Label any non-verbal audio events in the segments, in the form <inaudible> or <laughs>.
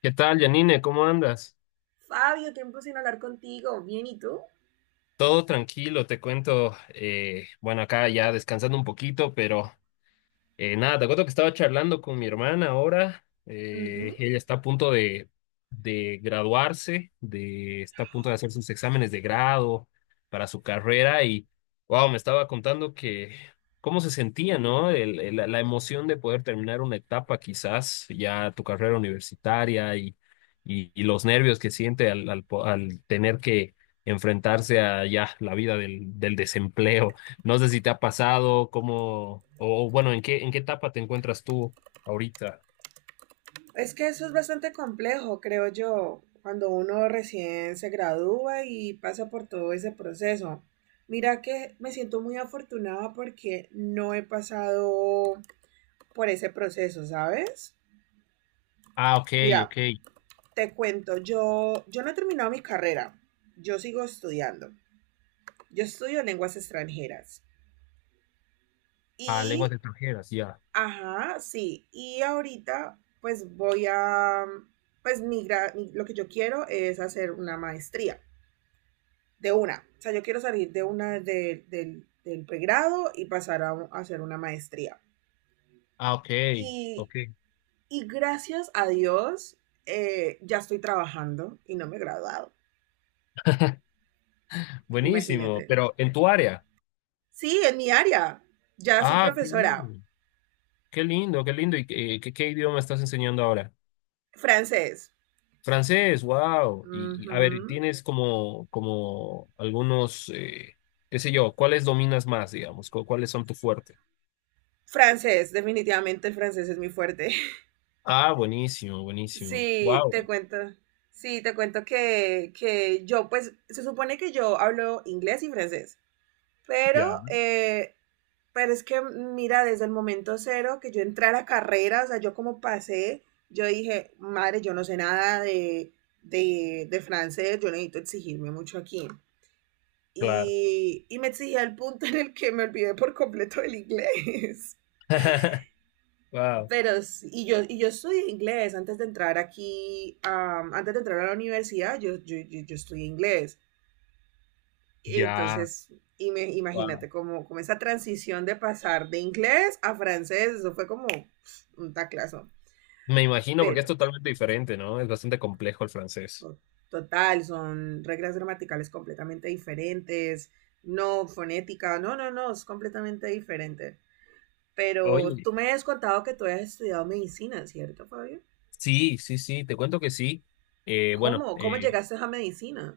¿Qué tal, Janine? ¿Cómo andas? Fabio, tiempo sin hablar contigo. Bien, ¿y tú? Todo tranquilo, te cuento. Bueno, acá ya descansando un poquito, pero nada, te cuento que estaba charlando con mi hermana ahora. Ujú. Ella está a punto de graduarse, de, está a punto de hacer sus exámenes de grado para su carrera y, wow, me estaba contando que cómo se sentía, ¿no? La emoción de poder terminar una etapa, quizás ya tu carrera universitaria y, y los nervios que siente al tener que enfrentarse a ya la vida del, del desempleo. No sé si te ha pasado, cómo, o bueno, en qué etapa te encuentras tú ahorita? Es que eso es bastante complejo, creo yo, cuando uno recién se gradúa y pasa por todo ese proceso. Mira que me siento muy afortunada porque no he pasado por ese proceso, ¿sabes? Ah, ok, Mira, ok. te cuento, yo no he terminado mi carrera, yo sigo estudiando. Yo estudio lenguas extranjeras Ah, lenguas y extranjeras, ya. Ajá, sí. Y ahorita, pues voy a, pues mi, lo que yo quiero es hacer una maestría de una. O sea, yo quiero salir de una de- del, del pregrado y pasar a hacer una maestría. Ah, ok, Y, ok. y gracias a Dios, ya estoy trabajando y no me he graduado. Buenísimo, Imagínate. pero en tu área. Sí, en mi área. Ya soy Ah, qué profesora. lindo, qué lindo, qué lindo. ¿Y qué, qué, qué idioma estás enseñando ahora? Francés. Francés, wow. Y, a ver, Ujú. ¿tienes como, como algunos, qué sé yo, cuáles dominas más, digamos? ¿Cuáles son tu fuerte? Francés, definitivamente el francés es mi fuerte. <laughs> Ah, buenísimo, buenísimo. Sí, Wow. te cuento. Sí, te cuento que yo, pues, se supone que yo hablo inglés y francés, Ya, pero, eh, pero es que, mira, desde el momento cero que yo entré a la carrera, o sea, yo como pasé, yo dije, madre, yo no sé nada de, de francés, yo necesito exigirme mucho aquí. claro. Y me exigí al punto en el que me olvidé por completo del inglés. <laughs> Wow. Pero, sí, y yo estudié inglés antes de entrar aquí, antes de entrar a la universidad, yo estudié inglés. Y Ya, entonces, wow. imagínate, como, como esa transición de pasar de inglés a francés, eso fue como un taclazo. Me imagino, porque es Pero, totalmente diferente, ¿no? Es bastante complejo el francés. to- total, son reglas gramaticales completamente diferentes, no fonética, no, no, no, es completamente diferente. Pero Oye, tú me has contado que tú has estudiado medicina, ¿cierto, Fabio? sí, sí, sí, te cuento que sí. Eh, bueno, ¿Cómo? ¿Cómo eh, llegaste a medicina?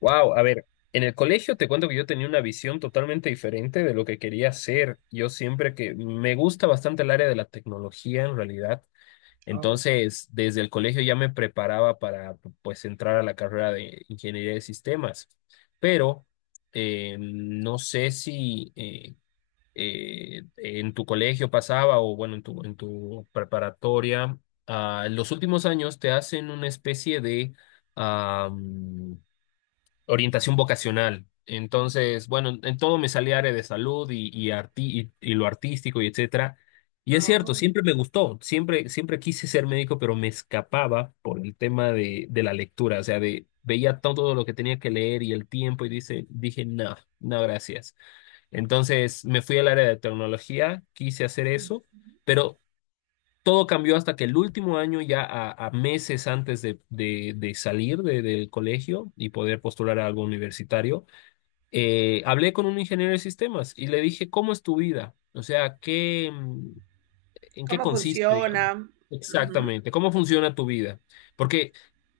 wow, a ver, en el colegio te cuento que yo tenía una visión totalmente diferente de lo que quería hacer. Yo siempre que me gusta bastante el área de la tecnología en realidad. Oh, Entonces, desde el colegio ya me preparaba para, pues, entrar a la carrera de ingeniería de sistemas. Pero no sé si... en tu colegio pasaba o bueno, en tu preparatoria, ah, en los últimos años te hacen una especie de am, orientación vocacional. Entonces, bueno, en todo me salía área de salud y, y lo artístico y etcétera. Y es cierto, oh. siempre me gustó, siempre, siempre quise ser médico, pero me escapaba por el tema de la lectura, o sea, de, veía todo lo que tenía que leer y el tiempo y dice, dije, no, no, gracias. Entonces me fui al área de tecnología, quise hacer eso, pero todo cambió hasta que el último año, ya a meses antes de, de salir del colegio y poder postular a algo universitario, hablé con un ingeniero de sistemas y le dije, ¿cómo es tu vida? O sea, ¿qué? ¿En qué ¿Cómo consiste, digamos? funciona? Ujú. Exactamente. ¿Cómo funciona tu vida? Porque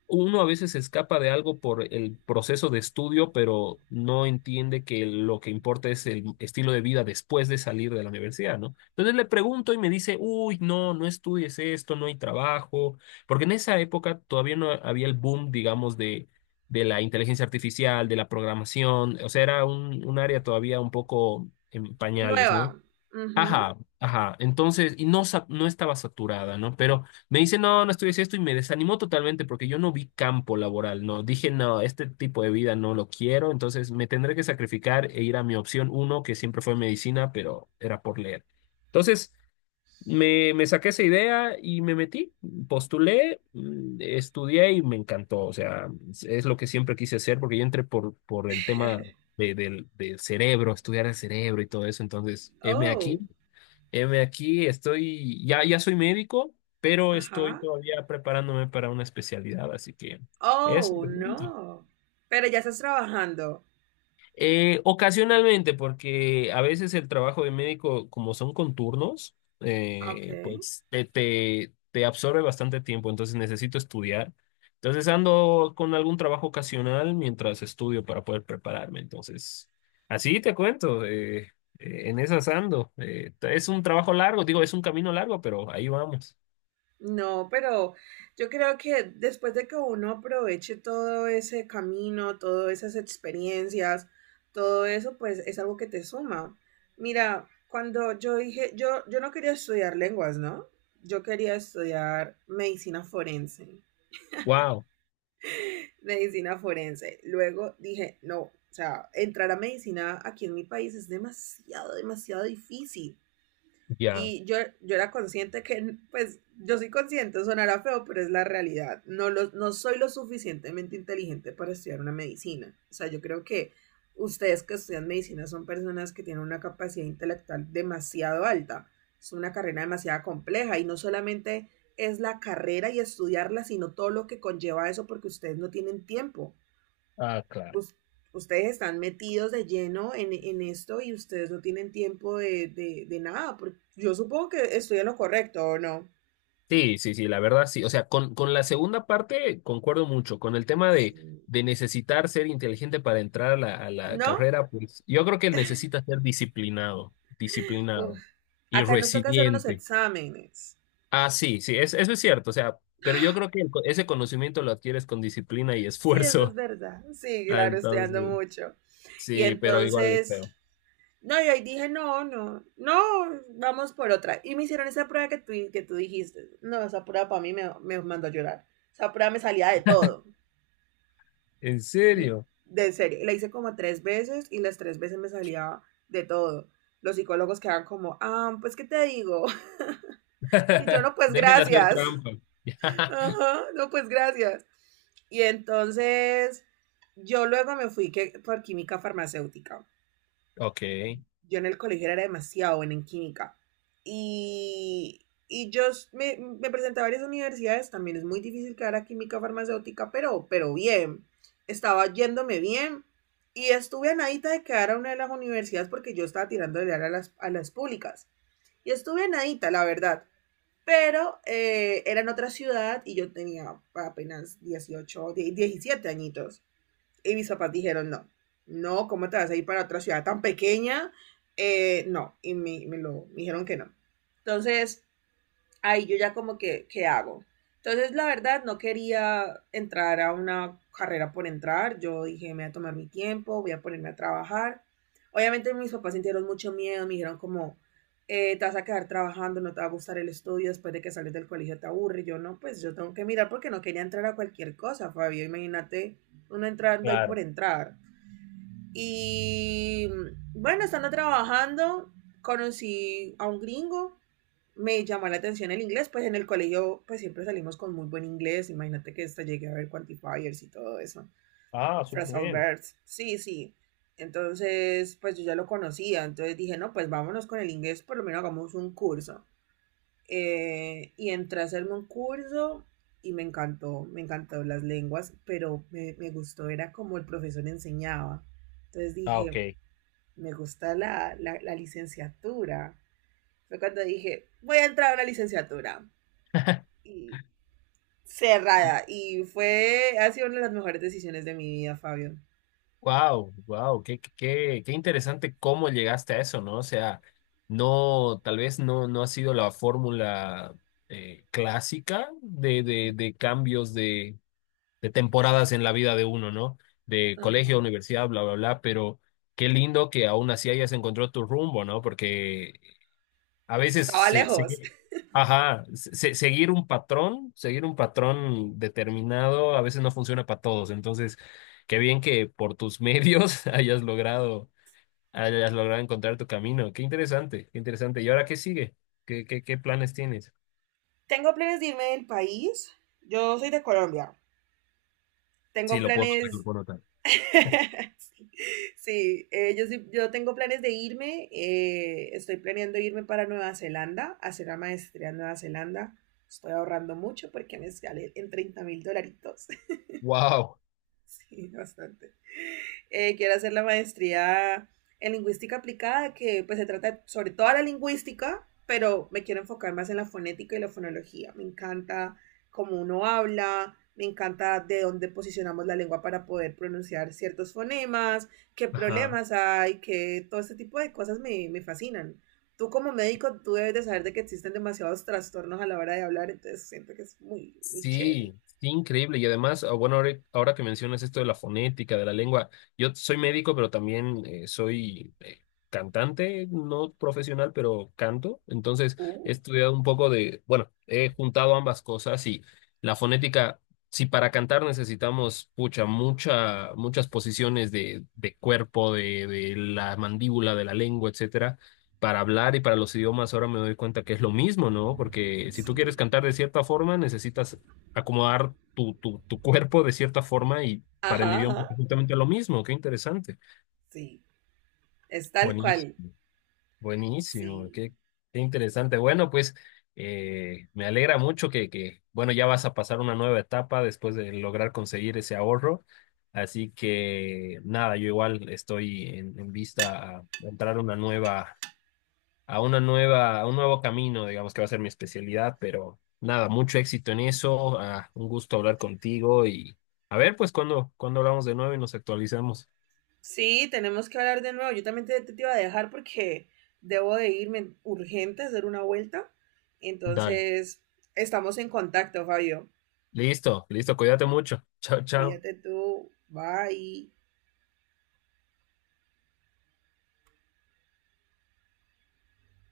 uno a veces se escapa de algo por el proceso de estudio, pero no entiende que lo que importa es el estilo de vida después de salir de la universidad, ¿no? Entonces le pregunto y me dice, uy, no, no estudies esto, no hay trabajo, porque en esa época todavía no había el boom, digamos, de la inteligencia artificial, de la programación, o sea, era un área todavía un poco en pañales, ¿no? Nueva. Ujú. Ajá, ajá. Entonces, y no, no estaba saturada, ¿no? Pero me dice, no, no estudié esto y me desanimó totalmente porque yo no vi campo laboral, ¿no? Dije, no, este tipo de vida no lo quiero, entonces me tendré que sacrificar e ir a mi opción uno, que siempre fue medicina, pero era por leer. Entonces, me saqué esa idea y me metí, postulé, estudié y me encantó. O sea, es lo que siempre quise hacer porque yo entré por el tema del, del cerebro, estudiar el cerebro y todo eso. Entonces, heme aquí. Oh, Heme aquí, estoy, ya, ya soy médico, pero estoy ajá. todavía preparándome para una especialidad, así que eso. Oh, Te cuento. no. Pero ya estás trabajando. Ocasionalmente, porque a veces el trabajo de médico, como son con turnos, Ok. Pues te, te absorbe bastante tiempo, entonces necesito estudiar. Entonces ando con algún trabajo ocasional mientras estudio para poder prepararme. Entonces, así te cuento. En esas ando. Es un trabajo largo, digo, es un camino largo, pero ahí vamos. No, pero yo creo que después de que uno aproveche todo ese camino, todas esas experiencias, todo eso, pues es algo que te suma. Mira, cuando yo dije, yo no quería estudiar lenguas, ¿no? Yo quería estudiar medicina forense. Wow, Medicina forense. Luego dije, no, o sea, entrar a medicina aquí en mi país es demasiado, demasiado difícil. ya. Y yo era consciente que, pues, yo soy consciente, sonará feo, pero es la realidad. No, no soy lo suficientemente inteligente para estudiar una medicina. O sea, yo creo que ustedes que estudian medicina son personas que tienen una capacidad intelectual demasiado alta. Es una carrera demasiado compleja, y no solamente es la carrera y estudiarla, sino todo lo que conlleva eso, porque ustedes no tienen tiempo, Ah, claro. us- ustedes están metidos de lleno en esto, y ustedes no tienen tiempo de, de nada. Porque yo supongo que estoy en lo correcto, ¿o no? Sí, sí, sí, la verdad sí. O sea, con la segunda parte concuerdo mucho. Con el tema Sí. de necesitar ser inteligente para entrar a la ¿No? carrera, pues yo creo que necesita ser disciplinado, Uf, disciplinado y acá nos toca hacer unos resiliente. exámenes. Ah, sí, sí, eso es cierto. O sea, pero yo creo que ese conocimiento lo adquieres con disciplina y Sí, eso es esfuerzo. <laughs> verdad. Sí, Ah, claro, estudiando entonces, mucho. Y sí, pero igual es entonces, feo. no, y ahí dije, no, no, no, vamos por otra. Y me hicieron esa prueba que que tú dijiste. No, esa prueba para mí me mandó a llorar. Esa prueba me salía de todo. ¿En serio? De serio, la hice como tres veces y las tres veces me salía de todo. Los psicólogos quedaban como, ah, pues qué te digo. <laughs> Y yo, <laughs> no, pues Deje de hacer gracias. trampa. <laughs> Ajá, no, pues gracias. Y entonces yo luego me fui que, por química farmacéutica. Ok. Yo en el colegio era demasiado buena en química. Y yo me presenté a varias universidades, también es muy difícil quedar a química farmacéutica, pero bien, estaba yéndome bien, y estuve a nadita de quedar a una de las universidades, porque yo estaba tirando de a a las públicas. Y estuve a nadita, la verdad, pero era en otra ciudad y yo tenía apenas dieciocho die 17 añitos. Y mis papás dijeron, no, no, ¿cómo te vas a ir para otra ciudad tan pequeña? No, y me lo me dijeron que no. Entonces, ahí yo ya como que, ¿qué hago? Entonces, la verdad, no quería entrar a una carrera por entrar. Yo dije, me voy a tomar mi tiempo, voy a ponerme a trabajar. Obviamente mis papás sintieron mucho miedo, me dijeron como, te vas a quedar trabajando, no te va a gustar el estudio, después de que sales del colegio te aburre. Yo no, pues yo tengo que mirar, porque no quería entrar a cualquier cosa, Fabio. Imagínate uno entrando ahí por Claro. entrar. Y bueno, estando trabajando, conocí a un gringo, me llamó la atención el inglés, pues en el colegio pues siempre salimos con muy buen inglés, imagínate que hasta llegué a ver quantifiers y todo eso, Ah, súper phrasal bien. verbs, sí, sí, entonces pues yo ya lo conocía, entonces dije, no, pues vámonos con el inglés, por lo menos hagamos un curso, y entré a hacerme un curso y me encantó las lenguas, pero me gustó, era como el profesor enseñaba, entonces Ah, dije, ok. me gusta la licenciatura, fue cuando dije, voy a entrar a una licenciatura, y cerrada. Y fue, ha sido una de las mejores decisiones de mi vida, Fabio. Wow, wow, qué, qué, qué qué interesante cómo llegaste a eso, ¿no? O sea, no, tal vez no, no ha sido la fórmula clásica de cambios de temporadas en la vida de uno, ¿no? De colegio, Ajá. a universidad, bla, bla, bla, pero qué lindo que aún así hayas encontrado tu rumbo, ¿no? Porque a veces Estaba lejos. seguir, ajá, seguir un patrón determinado, a veces no funciona para todos. Entonces, qué bien que por tus medios <laughs> hayas logrado encontrar tu camino. Qué interesante, qué interesante. ¿Y ahora qué sigue? ¿Qué, qué, qué planes tienes? Tengo planes de irme del país. Yo soy de Colombia. Sí, Tengo lo puedo notar, lo planes. puedo notar. <laughs> Sí, sí, yo tengo planes de irme. Estoy planeando irme para Nueva Zelanda, hacer la maestría en Nueva Zelanda. Estoy ahorrando mucho porque me sale en 30.000 dolaritos. Wow. Sí, bastante. Quiero hacer la maestría en lingüística aplicada, que pues se trata sobre toda la lingüística, pero me quiero enfocar más en la fonética y la fonología. Me encanta cómo uno habla, me encanta de dónde posicionamos la lengua para poder pronunciar ciertos fonemas, qué problemas hay, que todo este tipo de cosas me fascinan. Tú como médico, tú debes de saber de que existen demasiados trastornos a la hora de hablar, entonces siento que es muy, muy chévere. Sí, sí, increíble. Y además, ah, bueno, ahora, ahora que mencionas esto de la fonética, de la lengua, yo soy médico, pero también soy cantante, no profesional, pero canto. Entonces, he Uh, estudiado un poco de, bueno, he juntado ambas cosas y la fonética, si para cantar necesitamos, pucha, mucha, muchas posiciones de cuerpo, de la mandíbula, de la lengua, etcétera, para hablar y para los idiomas ahora me doy cuenta que es lo mismo, ¿no? Porque si tú sí. quieres cantar de cierta forma, necesitas acomodar tu, tu cuerpo de cierta forma y para el Ajá, idioma es ajá. justamente lo mismo. Qué interesante. Sí, es tal cual. Buenísimo, buenísimo, Sí. qué, qué interesante. Bueno, pues me alegra mucho que, bueno, ya vas a pasar una nueva etapa después de lograr conseguir ese ahorro. Así que nada, yo igual estoy en vista a entrar a una nueva a una nueva, a un nuevo camino, digamos que va a ser mi especialidad, pero nada, mucho éxito en eso, ah, un gusto hablar contigo y a ver, pues cuando, cuando hablamos de nuevo y nos actualizamos. Sí, tenemos que hablar de nuevo. Yo también te iba a dejar porque debo de irme urgente a hacer una vuelta. Dale, Entonces, estamos en contacto, Fabio. listo, listo, cuídate mucho. Chao, chao. Cuídate tú. Bye.